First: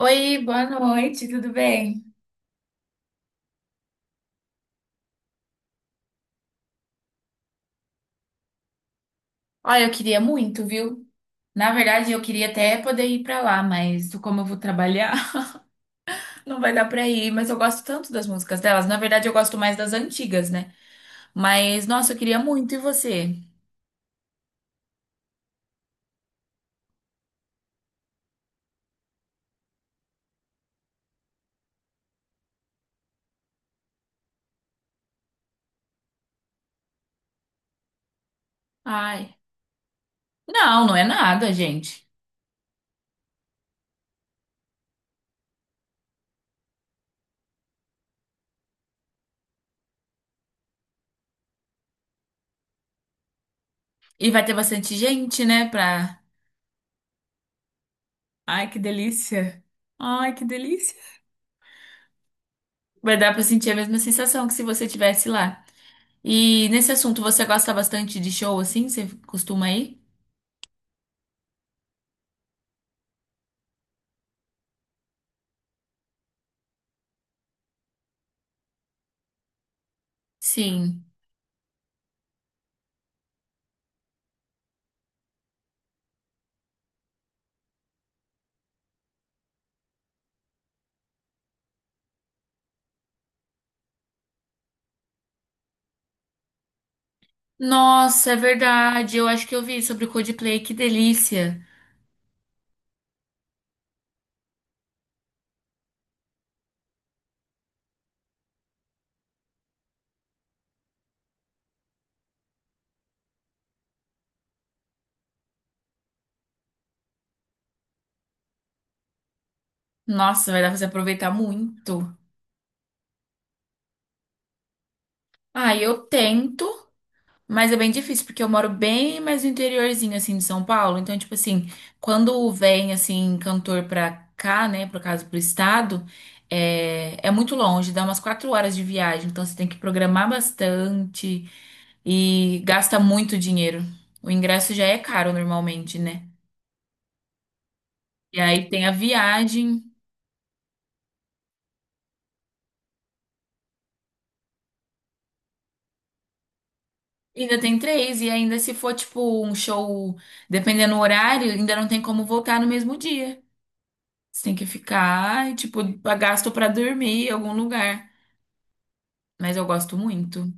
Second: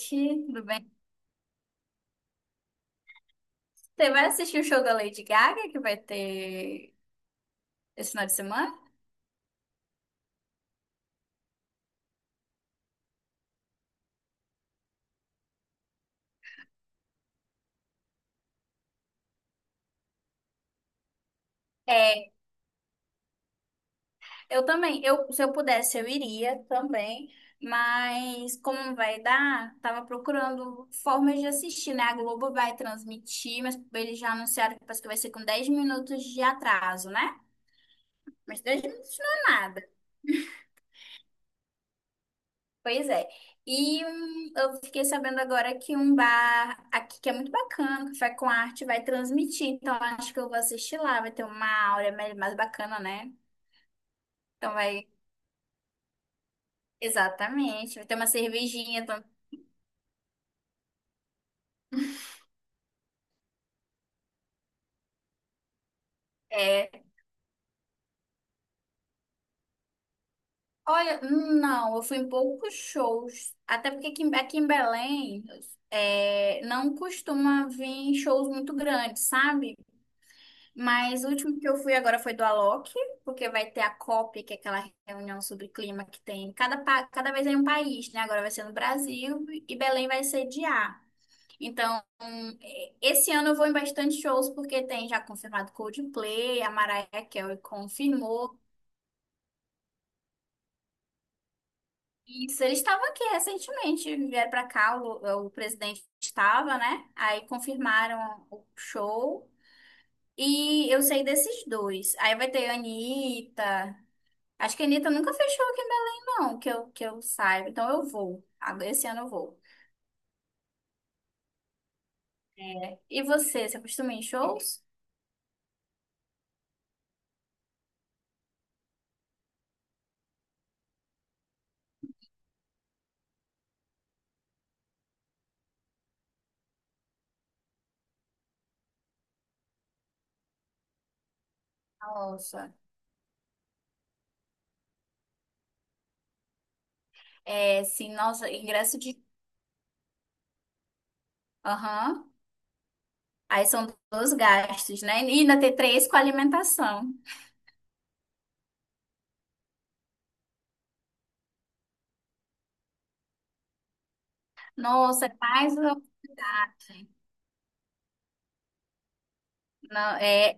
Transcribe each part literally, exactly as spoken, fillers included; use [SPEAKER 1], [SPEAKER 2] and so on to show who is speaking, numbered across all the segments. [SPEAKER 1] Oi,
[SPEAKER 2] tudo
[SPEAKER 1] boa
[SPEAKER 2] bem?
[SPEAKER 1] noite, tudo bem?
[SPEAKER 2] Você vai assistir o show da Lady Gaga que vai ter esse final de semana?
[SPEAKER 1] Olha, eu queria muito, viu? Na verdade, eu queria até poder ir pra lá, mas como eu vou trabalhar, não vai dar pra ir. Mas eu gosto tanto das músicas delas. Na verdade, eu gosto mais das antigas, né? Mas, nossa, eu
[SPEAKER 2] É,
[SPEAKER 1] queria muito. E você?
[SPEAKER 2] eu também. Eu, se eu pudesse, eu iria também. Mas como não vai dar, tava procurando formas de assistir, né? A Globo vai transmitir, mas eles já anunciaram que parece que vai ser com dez minutos de atraso, né? Mas dez minutos não
[SPEAKER 1] Ai,
[SPEAKER 2] é nada.
[SPEAKER 1] não, não é nada, gente.
[SPEAKER 2] Pois é. E hum, eu fiquei sabendo agora que um bar aqui que é muito bacana, Café com Arte, vai transmitir. Então acho que eu vou assistir lá. Vai ter uma aura mais mais bacana, né?
[SPEAKER 1] E vai ter
[SPEAKER 2] Então
[SPEAKER 1] bastante
[SPEAKER 2] vai.
[SPEAKER 1] gente, né? Pra.
[SPEAKER 2] Exatamente. Vai ter uma
[SPEAKER 1] Ai, que
[SPEAKER 2] cervejinha. Então.
[SPEAKER 1] delícia! Ai, que delícia! Vai dar pra sentir a mesma sensação que se você tivesse lá. E nesse
[SPEAKER 2] É.
[SPEAKER 1] assunto, você gosta bastante de show assim? Você costuma ir?
[SPEAKER 2] Olha, hum, não, eu fui em poucos shows. Até porque aqui, em- aqui em Belém é, não costuma vir shows muito grandes, sabe?
[SPEAKER 1] Sim.
[SPEAKER 2] Mas o último que eu fui agora foi do Alok, porque vai ter a COP, que é aquela reunião sobre clima que tem cada, pa- cada vez em um país, né? Agora vai ser no Brasil e Belém vai sediar. Então, eh, esse ano eu vou em bastante shows, porque tem já confirmado Coldplay, a Mariah Carey
[SPEAKER 1] Nossa, é
[SPEAKER 2] confirmou.
[SPEAKER 1] verdade. Eu acho que eu vi sobre o Coldplay, que delícia.
[SPEAKER 2] Isso, eles estavam aqui recentemente, vieram para cá, o, o presidente estava, né? Aí confirmaram o show. E eu sei desses dois. Aí vai ter Anitta. Acho que a Anitta nunca fechou aqui em Belém, não, que eu, que eu saiba. Então eu vou. Agora, esse ano eu vou.
[SPEAKER 1] Nossa, vai dar pra você aproveitar muito.
[SPEAKER 2] E você, você costuma ir em shows?
[SPEAKER 1] Ah, eu tento, mas é bem difícil, porque eu moro bem mais no interiorzinho, assim, de São Paulo. Então, tipo assim, quando vem, assim, cantor pra cá, né, por caso, pro estado, é, é muito longe, dá umas quatro horas de viagem. Então, você tem que programar bastante e
[SPEAKER 2] Nossa.
[SPEAKER 1] gasta muito dinheiro. O ingresso já é caro normalmente, né?
[SPEAKER 2] É, sim,
[SPEAKER 1] E
[SPEAKER 2] nossa,
[SPEAKER 1] aí tem a
[SPEAKER 2] ingresso de.
[SPEAKER 1] viagem.
[SPEAKER 2] Aham. Aí são dois gastos, né? E ainda tem três com alimentação.
[SPEAKER 1] Ainda tem três, e ainda se for, tipo, um show, dependendo do horário, ainda não tem como voltar no mesmo dia. Você tem que
[SPEAKER 2] Nossa, é
[SPEAKER 1] ficar, e,
[SPEAKER 2] mais
[SPEAKER 1] tipo,
[SPEAKER 2] uma
[SPEAKER 1] gasto pra
[SPEAKER 2] oportunidade.
[SPEAKER 1] dormir em algum lugar. Mas eu gosto
[SPEAKER 2] Não,
[SPEAKER 1] muito.
[SPEAKER 2] é,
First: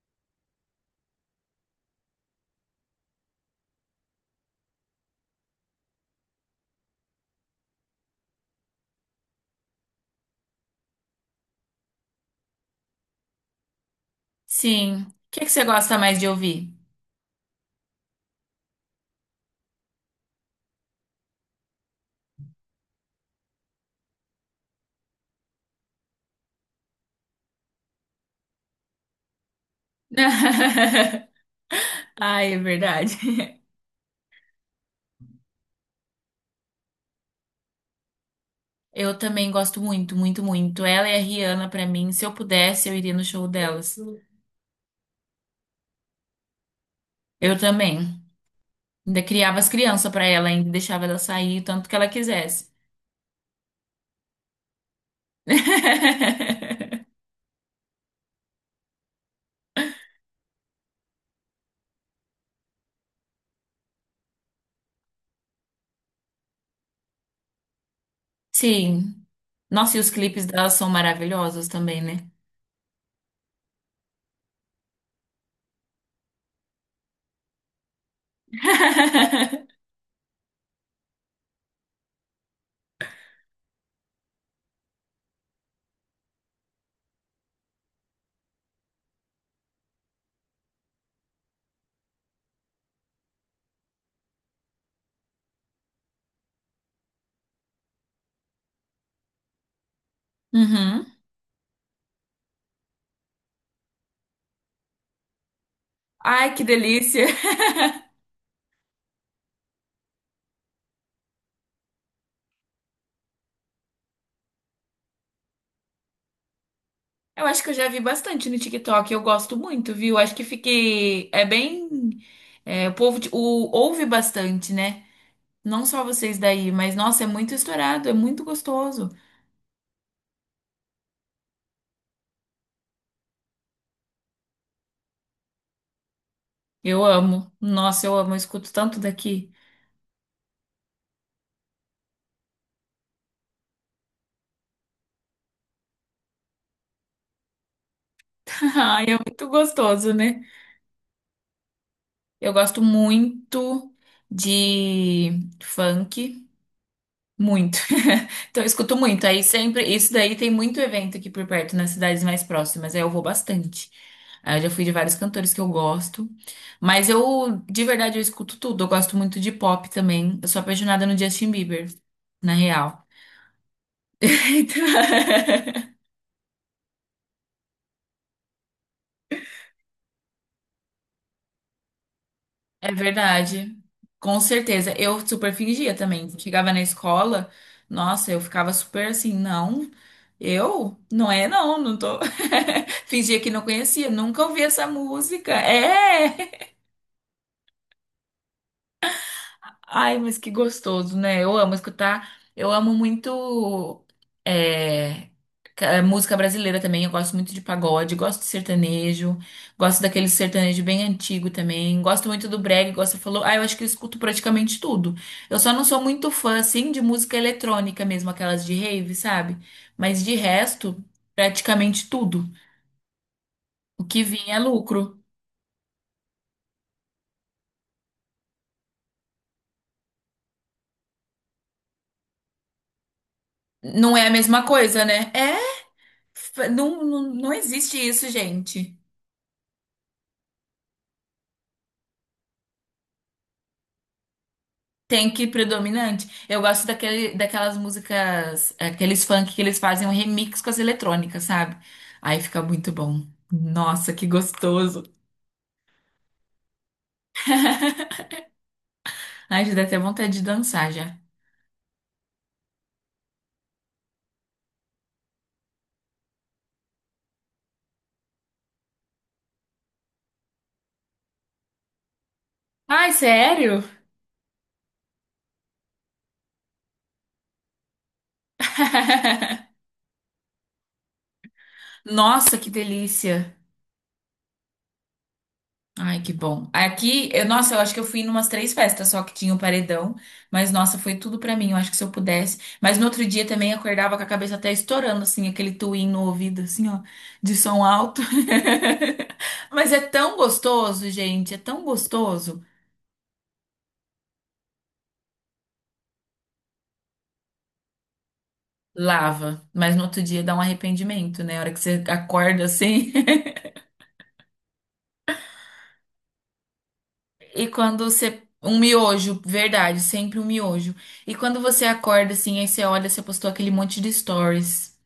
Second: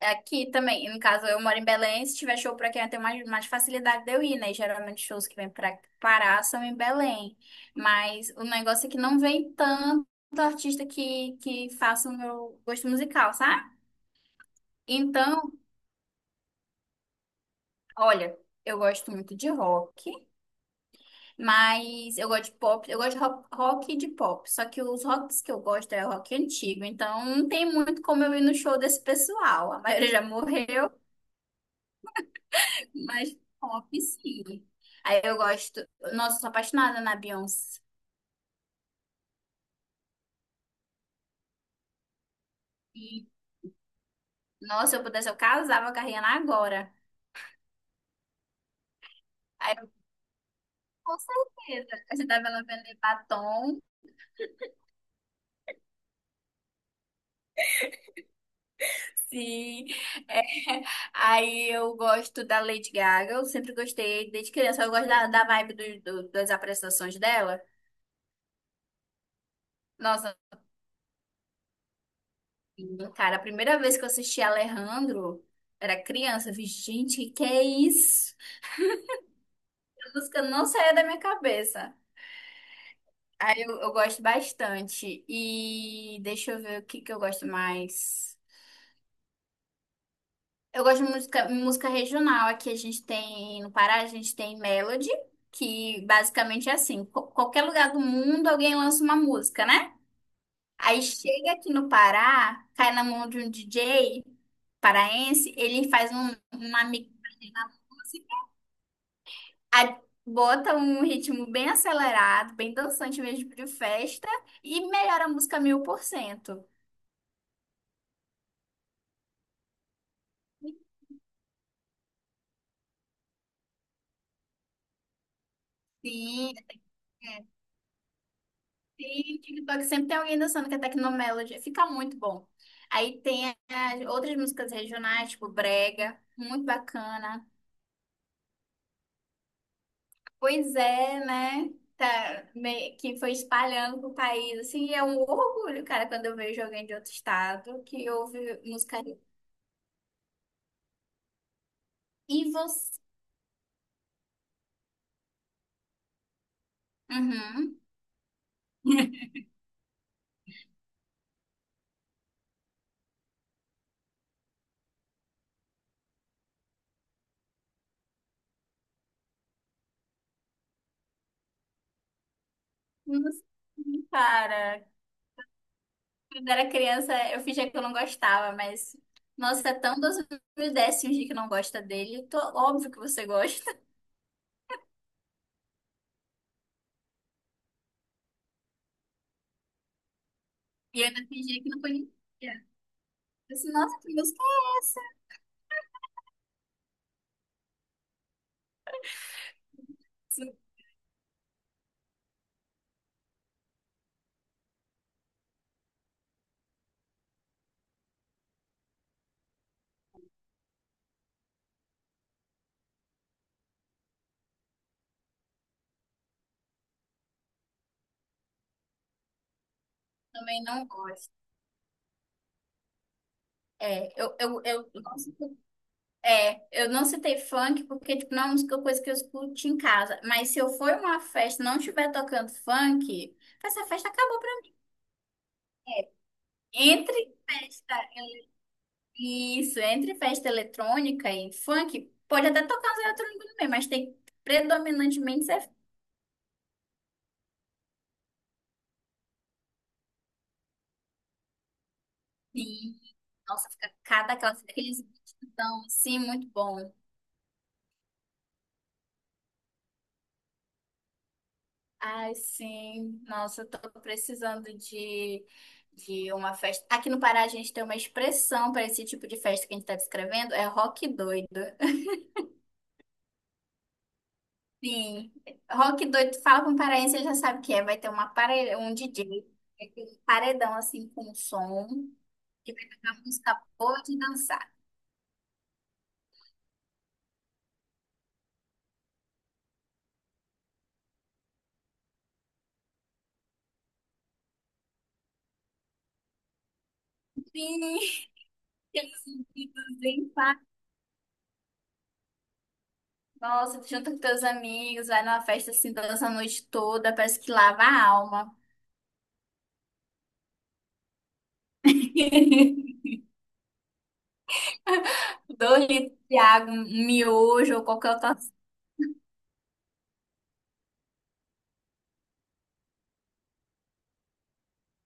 [SPEAKER 2] É aqui também, no caso, eu moro em Belém, se tiver show pra quem eu tenho mais, mais facilidade de eu ir, né? Geralmente shows que vêm pra Pará são em Belém. Mas o negócio é que não vem tanto artista que, que faça o meu gosto musical, sabe?
[SPEAKER 1] Sim. O que que
[SPEAKER 2] Então,
[SPEAKER 1] você gosta mais de ouvir?
[SPEAKER 2] olha, eu gosto muito de rock, mas eu gosto de pop, eu gosto de rock, rock e de pop. Só que os rocks que eu gosto é rock antigo, então não tem muito como eu ir no show desse pessoal. A maioria já morreu.
[SPEAKER 1] Ai, é verdade.
[SPEAKER 2] Mas pop, sim. Aí eu gosto. Nossa, eu sou apaixonada na Beyoncé.
[SPEAKER 1] Eu também gosto muito, muito, muito. Ela e a Rihanna, pra mim, se eu pudesse, eu iria no
[SPEAKER 2] E,
[SPEAKER 1] show delas.
[SPEAKER 2] nossa, se eu pudesse, eu casava com a Rihanna agora.
[SPEAKER 1] Eu também. Ainda criava as
[SPEAKER 2] Aí eu,
[SPEAKER 1] crianças pra ela, ainda deixava
[SPEAKER 2] com
[SPEAKER 1] ela sair o tanto que
[SPEAKER 2] certeza.
[SPEAKER 1] ela
[SPEAKER 2] Ajudava ela a
[SPEAKER 1] quisesse.
[SPEAKER 2] vender batom. Sim. É. Aí eu gosto da Lady Gaga. Eu sempre gostei desde criança. Eu gosto da, da vibe do, do- das apresentações dela.
[SPEAKER 1] Sim. Nossa, e os
[SPEAKER 2] Nossa,
[SPEAKER 1] clipes dela são maravilhosos também, né?
[SPEAKER 2] cara, a primeira vez que eu assisti Alejandro, era criança. Eu fiz, gente, que que é isso? A música não saía da minha cabeça. Aí eu, eu gosto bastante. E deixa eu ver o que que eu gosto mais. Eu gosto de música, música regional. Aqui a gente tem, no Pará, a gente tem Melody, que basicamente é assim: qu- qualquer lugar do mundo alguém lança uma música, né? Aí
[SPEAKER 1] Uhum.
[SPEAKER 2] chega aqui no Pará, cai na mão de um D J paraense, ele faz um,
[SPEAKER 1] Ai, que
[SPEAKER 2] uma mix,
[SPEAKER 1] delícia!
[SPEAKER 2] a- Bota um ritmo bem acelerado, bem dançante mesmo de festa e melhora a música mil por cento.
[SPEAKER 1] Eu acho que eu já vi bastante no TikTok, eu gosto muito, viu? Acho que fiquei. É bem. É, o povo de- o, Ouve bastante, né? Não só vocês
[SPEAKER 2] Sim,
[SPEAKER 1] daí, mas nossa, é
[SPEAKER 2] é.
[SPEAKER 1] muito estourado, é muito gostoso.
[SPEAKER 2] E TikTok sempre tem alguém dançando que é Tecnomelody. Fica muito bom. Aí tem as outras músicas regionais, tipo Brega, muito
[SPEAKER 1] Eu
[SPEAKER 2] bacana.
[SPEAKER 1] amo. Nossa, eu amo, eu escuto tanto daqui.
[SPEAKER 2] Pois é, né? Tá, me- que foi espalhando pro país. Assim, é um orgulho, cara, quando eu vejo alguém de outro estado que ouve música.
[SPEAKER 1] Ai, é muito gostoso, né?
[SPEAKER 2] E
[SPEAKER 1] Eu gosto
[SPEAKER 2] você?
[SPEAKER 1] muito de funk. Muito.
[SPEAKER 2] Uhum.
[SPEAKER 1] Então, eu escuto muito. Aí sempre, isso daí tem muito evento aqui por perto, nas cidades mais próximas. Aí eu vou bastante. Aí eu já fui de vários cantores que eu gosto. Mas eu, de verdade, eu escuto tudo. Eu gosto muito de pop também. Eu sou apaixonada no Justin Bieber, na real.
[SPEAKER 2] Nossa, cara,
[SPEAKER 1] Então,
[SPEAKER 2] quando era criança, eu fingia que eu não gostava, mas. Nossa, é tão dos mil décimos de que não gosta dele. Tô. Óbvio
[SPEAKER 1] é
[SPEAKER 2] que você gosta.
[SPEAKER 1] verdade, com certeza. Eu super fingia também. Chegava na escola, nossa, eu ficava super assim, não, eu?
[SPEAKER 2] E eu ainda
[SPEAKER 1] Não é,
[SPEAKER 2] fingia que
[SPEAKER 1] não,
[SPEAKER 2] não
[SPEAKER 1] não
[SPEAKER 2] conhecia.
[SPEAKER 1] tô. Fingia que
[SPEAKER 2] Eu
[SPEAKER 1] não
[SPEAKER 2] disse, nossa,
[SPEAKER 1] conhecia,
[SPEAKER 2] que música
[SPEAKER 1] nunca ouvi essa música. É! Ai, mas
[SPEAKER 2] é
[SPEAKER 1] que
[SPEAKER 2] essa?
[SPEAKER 1] gostoso, né? Eu amo escutar. Eu amo muito é, ca- eh, música brasileira também. Eu gosto muito de pagode, gosto de sertanejo, gosto daquele sertanejo bem antigo também. Gosto muito do brega, gosto, falou. Ah, eu acho que eu escuto praticamente tudo. Eu só não sou muito fã, assim, de música eletrônica mesmo, aquelas de rave, sabe? Mas de
[SPEAKER 2] Também não
[SPEAKER 1] resto,
[SPEAKER 2] gosto.
[SPEAKER 1] praticamente tudo. O
[SPEAKER 2] É,
[SPEAKER 1] que
[SPEAKER 2] eu,
[SPEAKER 1] vinha é
[SPEAKER 2] eu, eu, não
[SPEAKER 1] lucro.
[SPEAKER 2] citei- é, eu não citei funk porque, tipo, não é uma música, coisa que eu escuto em casa. Mas se eu for em uma festa e não estiver tocando funk, essa festa
[SPEAKER 1] Não é a
[SPEAKER 2] acabou pra
[SPEAKER 1] mesma
[SPEAKER 2] mim.
[SPEAKER 1] coisa, né? É, f- não,
[SPEAKER 2] Entre
[SPEAKER 1] não, não existe
[SPEAKER 2] festa,
[SPEAKER 1] isso, gente.
[SPEAKER 2] isso, entre festa eletrônica e funk, pode até tocar os eletrônicos também, mas tem
[SPEAKER 1] Tem que
[SPEAKER 2] predominantemente
[SPEAKER 1] ir
[SPEAKER 2] ser funk.
[SPEAKER 1] predominante. Eu gosto daquele, daquelas músicas, aqueles funk que eles fazem um remix com as eletrônicas, sabe? Aí fica muito
[SPEAKER 2] Sim,
[SPEAKER 1] bom.
[SPEAKER 2] nossa, fica
[SPEAKER 1] Nossa, que
[SPEAKER 2] cada aquela, aqueles
[SPEAKER 1] gostoso.
[SPEAKER 2] beatzão, assim, muito bom.
[SPEAKER 1] Ai, já dá até vontade de dançar já.
[SPEAKER 2] Ai, sim. Nossa, eu tô precisando de, de uma festa. Aqui no Pará a gente tem uma expressão para esse tipo de festa que a gente tá descrevendo, é rock doido.
[SPEAKER 1] Ai, sério?
[SPEAKER 2] Sim. Rock doido, tu fala com um paraense, ele já sabe o que é. Vai ter uma pare... um D J, um paredão assim com som,
[SPEAKER 1] Nossa, que
[SPEAKER 2] que vai tocar
[SPEAKER 1] delícia.
[SPEAKER 2] música boa de dançar.
[SPEAKER 1] Ai, que bom. Aqui, eu, nossa, eu acho que eu fui em umas três festas só que tinha o paredão, mas nossa, foi tudo pra mim. Eu acho que se eu pudesse. Mas no outro dia também acordava com a cabeça até estourando, assim, aquele tuim no ouvido, assim, ó, de
[SPEAKER 2] Sim,
[SPEAKER 1] som alto.
[SPEAKER 2] aqueles sentidos
[SPEAKER 1] Mas é
[SPEAKER 2] bem
[SPEAKER 1] tão
[SPEAKER 2] fa-
[SPEAKER 1] gostoso, gente, é tão gostoso.
[SPEAKER 2] Nossa, tu junta com teus amigos, vai numa festa assim, dança a noite toda, parece que lava a alma.
[SPEAKER 1] Lava, mas no outro dia dá um arrependimento, né? A hora que você acorda assim.
[SPEAKER 2] dois litros de água, um um
[SPEAKER 1] E
[SPEAKER 2] miojo ou
[SPEAKER 1] quando
[SPEAKER 2] qualquer outra
[SPEAKER 1] você.
[SPEAKER 2] coisa
[SPEAKER 1] Um miojo, verdade, sempre um miojo. E quando você acorda assim, aí você olha, você postou aquele monte de stories.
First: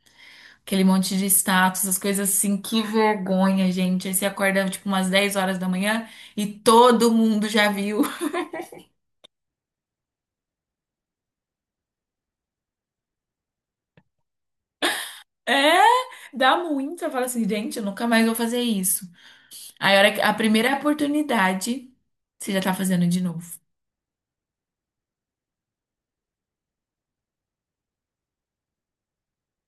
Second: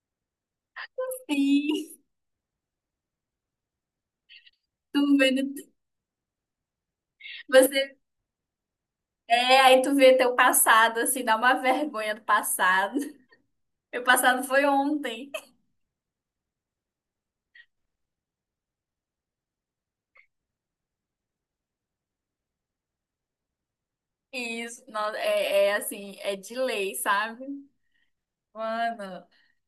[SPEAKER 1] Aquele monte de status, as
[SPEAKER 2] assim.
[SPEAKER 1] coisas assim, que vergonha, gente. Aí você acorda tipo
[SPEAKER 2] Tu
[SPEAKER 1] umas dez
[SPEAKER 2] vendo,
[SPEAKER 1] horas da manhã e todo mundo já
[SPEAKER 2] você
[SPEAKER 1] viu.
[SPEAKER 2] é, aí tu vê teu passado, assim, dá uma vergonha do passado. Meu passado foi ontem.
[SPEAKER 1] É, dá muito. Eu falo assim, gente, eu nunca mais vou fazer isso. Aí a hora que- a primeira oportunidade, você já tá fazendo de novo.
[SPEAKER 2] E isso, não, é, é assim, é de lei, sabe? Mano,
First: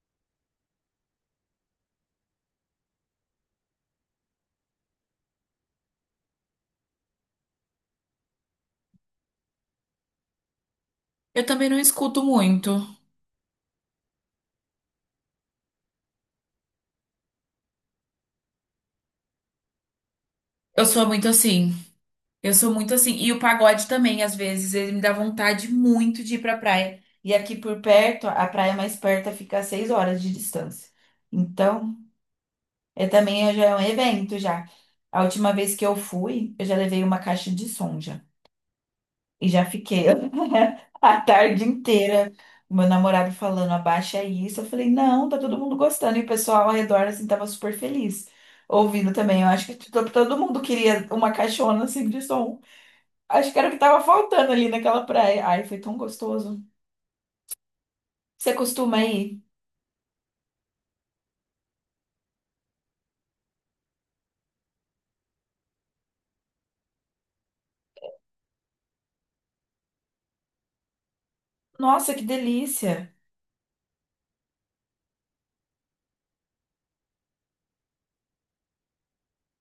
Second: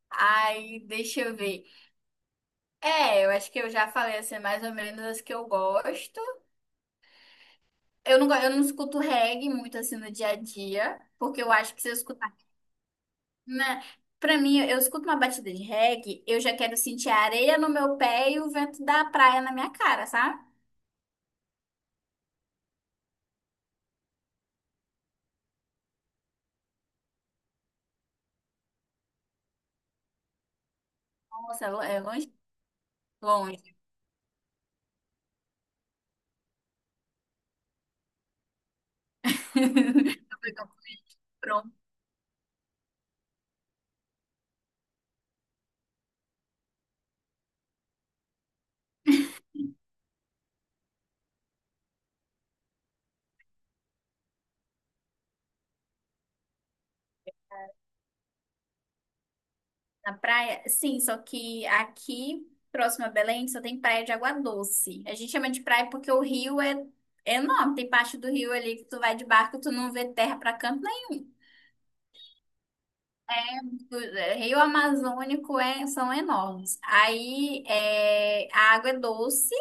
[SPEAKER 2] aí deixa eu ver. É, eu acho que eu já falei assim, mais ou menos as que eu gosto. Eu não, go- eu não escuto reggae muito assim no dia a dia, porque
[SPEAKER 1] Eu
[SPEAKER 2] eu
[SPEAKER 1] também
[SPEAKER 2] acho
[SPEAKER 1] não
[SPEAKER 2] que se eu
[SPEAKER 1] escuto
[SPEAKER 2] escutar.
[SPEAKER 1] muito.
[SPEAKER 2] Né? Pra mim, eu escuto uma batida de reggae, eu já quero sentir a areia no meu pé e o vento da praia na minha cara, sabe?
[SPEAKER 1] Eu sou muito assim. Eu sou muito assim. E o pagode também, às vezes, ele me dá vontade muito de ir pra praia. E aqui por perto, a praia mais perto fica a seis horas de distância.
[SPEAKER 2] Nossa, é lo-
[SPEAKER 1] Então.
[SPEAKER 2] é longe?
[SPEAKER 1] É também é- já é
[SPEAKER 2] Longe.
[SPEAKER 1] um evento já. A última vez que eu fui, eu já levei uma caixa de som já. E já fiquei
[SPEAKER 2] Eu fui
[SPEAKER 1] a tarde
[SPEAKER 2] pronto
[SPEAKER 1] inteira. Meu namorado falando, abaixa isso. Eu falei, não, tá todo mundo gostando. E o pessoal ao redor, assim, tava super feliz. Ouvindo também. Eu acho que to- todo mundo queria uma caixona, assim, de som. Acho que era o que tava faltando ali naquela praia. Ai, foi tão gostoso. Você costuma ir?
[SPEAKER 2] na praia. Sim, só que aqui, próximo a Belém, só tem praia de água doce. A gente chama de praia porque o rio é enorme. Tem parte do rio ali que tu vai de barco, e tu não vê terra pra canto nenhum.
[SPEAKER 1] Nossa, que delícia.
[SPEAKER 2] O é, Rio Amazônico é, são enormes. Aí é, a água é doce.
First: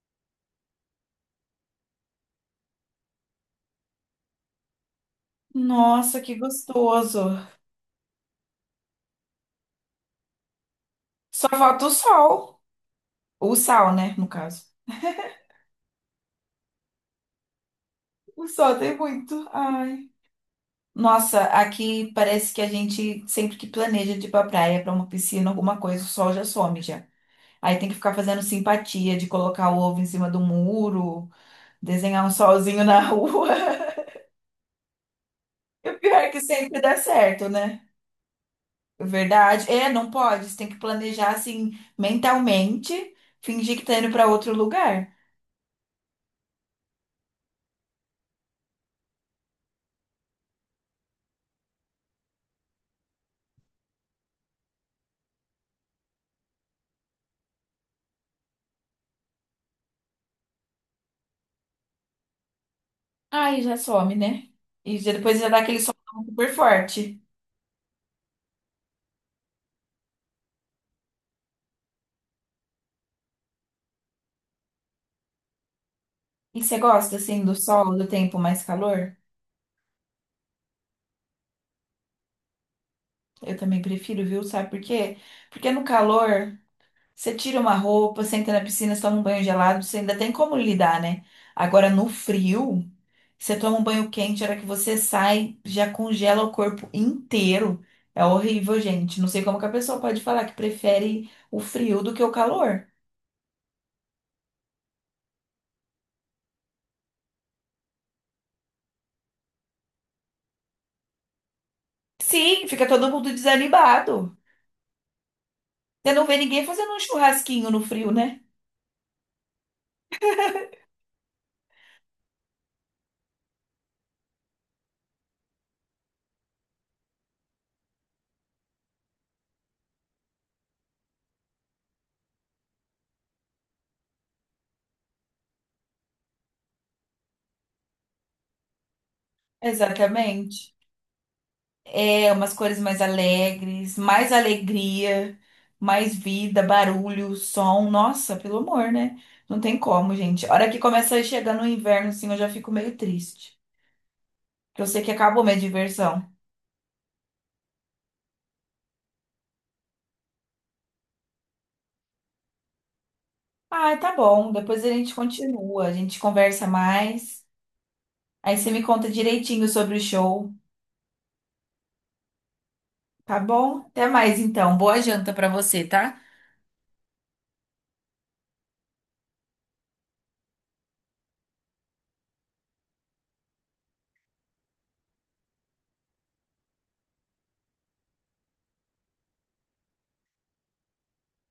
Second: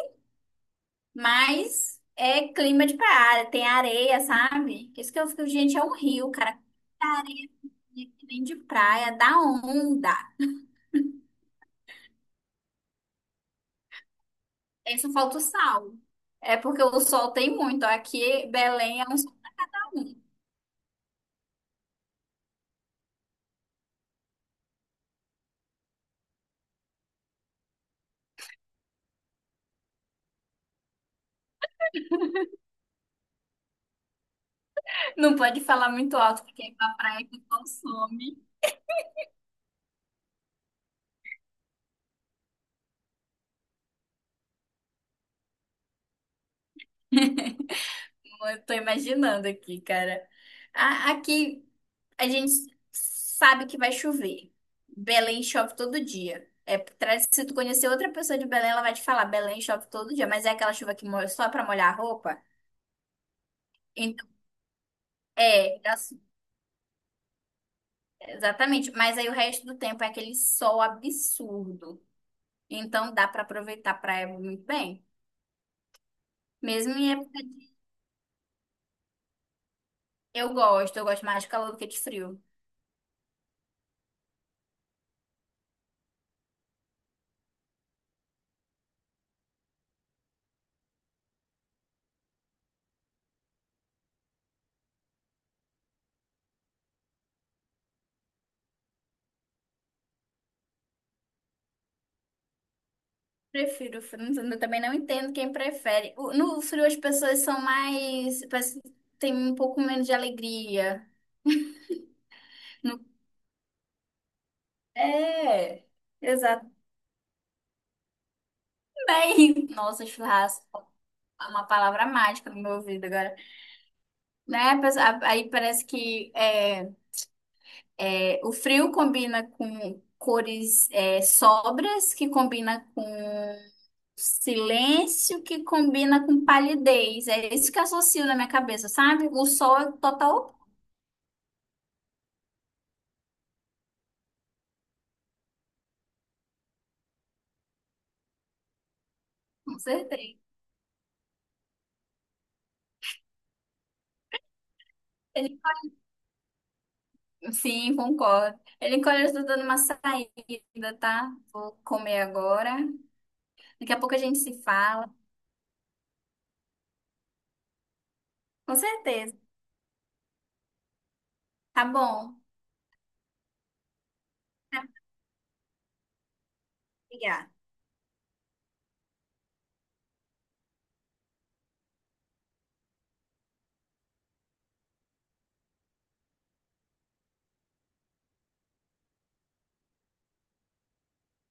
[SPEAKER 2] Mas é clima de praia, tem areia, sabe? Isso que eu fico, gente, é um
[SPEAKER 1] Nossa,
[SPEAKER 2] rio,
[SPEAKER 1] que
[SPEAKER 2] cara.
[SPEAKER 1] gostoso.
[SPEAKER 2] Tem de praia, dá onda.
[SPEAKER 1] Só falta o sol. O sal, né, no caso.
[SPEAKER 2] É, só falta o sal. É porque o sol tem muito.
[SPEAKER 1] O
[SPEAKER 2] Aqui,
[SPEAKER 1] sol tem
[SPEAKER 2] Belém é um sol.
[SPEAKER 1] muito.
[SPEAKER 2] Pra
[SPEAKER 1] Ai.
[SPEAKER 2] um.
[SPEAKER 1] Nossa, aqui parece que a gente, sempre que planeja de ir pra praia, pra uma piscina, alguma coisa, o sol já some já. Aí tem que ficar fazendo simpatia de colocar o ovo em cima do muro, desenhar um solzinho na rua.
[SPEAKER 2] Não pode
[SPEAKER 1] E
[SPEAKER 2] falar
[SPEAKER 1] o
[SPEAKER 2] muito
[SPEAKER 1] pior é que
[SPEAKER 2] alto, porque é
[SPEAKER 1] sempre
[SPEAKER 2] pra
[SPEAKER 1] dá
[SPEAKER 2] praia que o
[SPEAKER 1] certo, né?
[SPEAKER 2] sol some.
[SPEAKER 1] É verdade. É, não pode. Você tem que planejar assim, mentalmente, fingir que tá indo pra outro lugar.
[SPEAKER 2] Eu tô imaginando aqui, cara. A- Aqui, a gente sabe que vai chover. Belém chove todo dia. É, tra- se tu conhecer outra pessoa de Belém, ela vai te falar, Belém chove todo dia, mas é aquela chuva que molha só pra molhar a roupa.
[SPEAKER 1] Aí já some,
[SPEAKER 2] Então,
[SPEAKER 1] né? E já- depois já dá
[SPEAKER 2] é,
[SPEAKER 1] aquele sol
[SPEAKER 2] dá-
[SPEAKER 1] super forte.
[SPEAKER 2] exatamente. Mas aí o resto do tempo é aquele sol absurdo. Então dá pra aproveitar a praia muito bem.
[SPEAKER 1] E você
[SPEAKER 2] Mesmo em
[SPEAKER 1] gosta,
[SPEAKER 2] época
[SPEAKER 1] assim, do
[SPEAKER 2] de...
[SPEAKER 1] sol, do tempo mais calor?
[SPEAKER 2] Eu gosto, eu gosto mais de calor do que de frio.
[SPEAKER 1] Eu também prefiro, viu? Sabe por quê? Porque no calor, você tira uma roupa, você entra na piscina, você toma um banho gelado, você ainda tem como lidar, né? Agora, no frio, você toma um banho quente, a hora que você sai, já congela o corpo inteiro. É horrível, gente. Não sei como que a pessoa pode falar que prefere o frio do que o calor.
[SPEAKER 2] Prefiro frio, mas eu também não entendo quem prefere. O- No frio as pessoas são mais, parece que tem um pouco menos de alegria.
[SPEAKER 1] Sim, fica todo mundo desanimado.
[SPEAKER 2] É,
[SPEAKER 1] Você não vê ninguém
[SPEAKER 2] exatamente.
[SPEAKER 1] fazendo um churrasquinho no frio, né?
[SPEAKER 2] Nossa, churrasco é uma palavra mágica no meu ouvido agora. Né? Mas a aí parece que é, é, o frio combina com cores é, sóbrias, que combina com silêncio, que combina com palidez. É isso que eu associo na minha cabeça, sabe? O sol é total,
[SPEAKER 1] Exatamente. É, umas cores mais alegres, mais alegria, mais vida, barulho, som. Nossa, pelo amor, né? Não tem
[SPEAKER 2] com
[SPEAKER 1] como,
[SPEAKER 2] certeza.
[SPEAKER 1] gente. A hora que começa a chegar no inverno, assim, eu já fico meio triste. Porque eu sei que acabou minha
[SPEAKER 2] Ele-
[SPEAKER 1] diversão.
[SPEAKER 2] Sim, concordo. Ele encolheu, eu estou dando uma saída, tá? Vou comer agora. Daqui
[SPEAKER 1] Ah,
[SPEAKER 2] a
[SPEAKER 1] tá
[SPEAKER 2] pouco a gente
[SPEAKER 1] bom.
[SPEAKER 2] se
[SPEAKER 1] Depois a
[SPEAKER 2] fala.
[SPEAKER 1] gente continua, a gente conversa mais. Aí você
[SPEAKER 2] Com
[SPEAKER 1] me conta
[SPEAKER 2] certeza.
[SPEAKER 1] direitinho sobre o show,
[SPEAKER 2] Tá bom.
[SPEAKER 1] tá bom? Até mais, então. Boa janta pra você, tá?
[SPEAKER 2] Obrigada.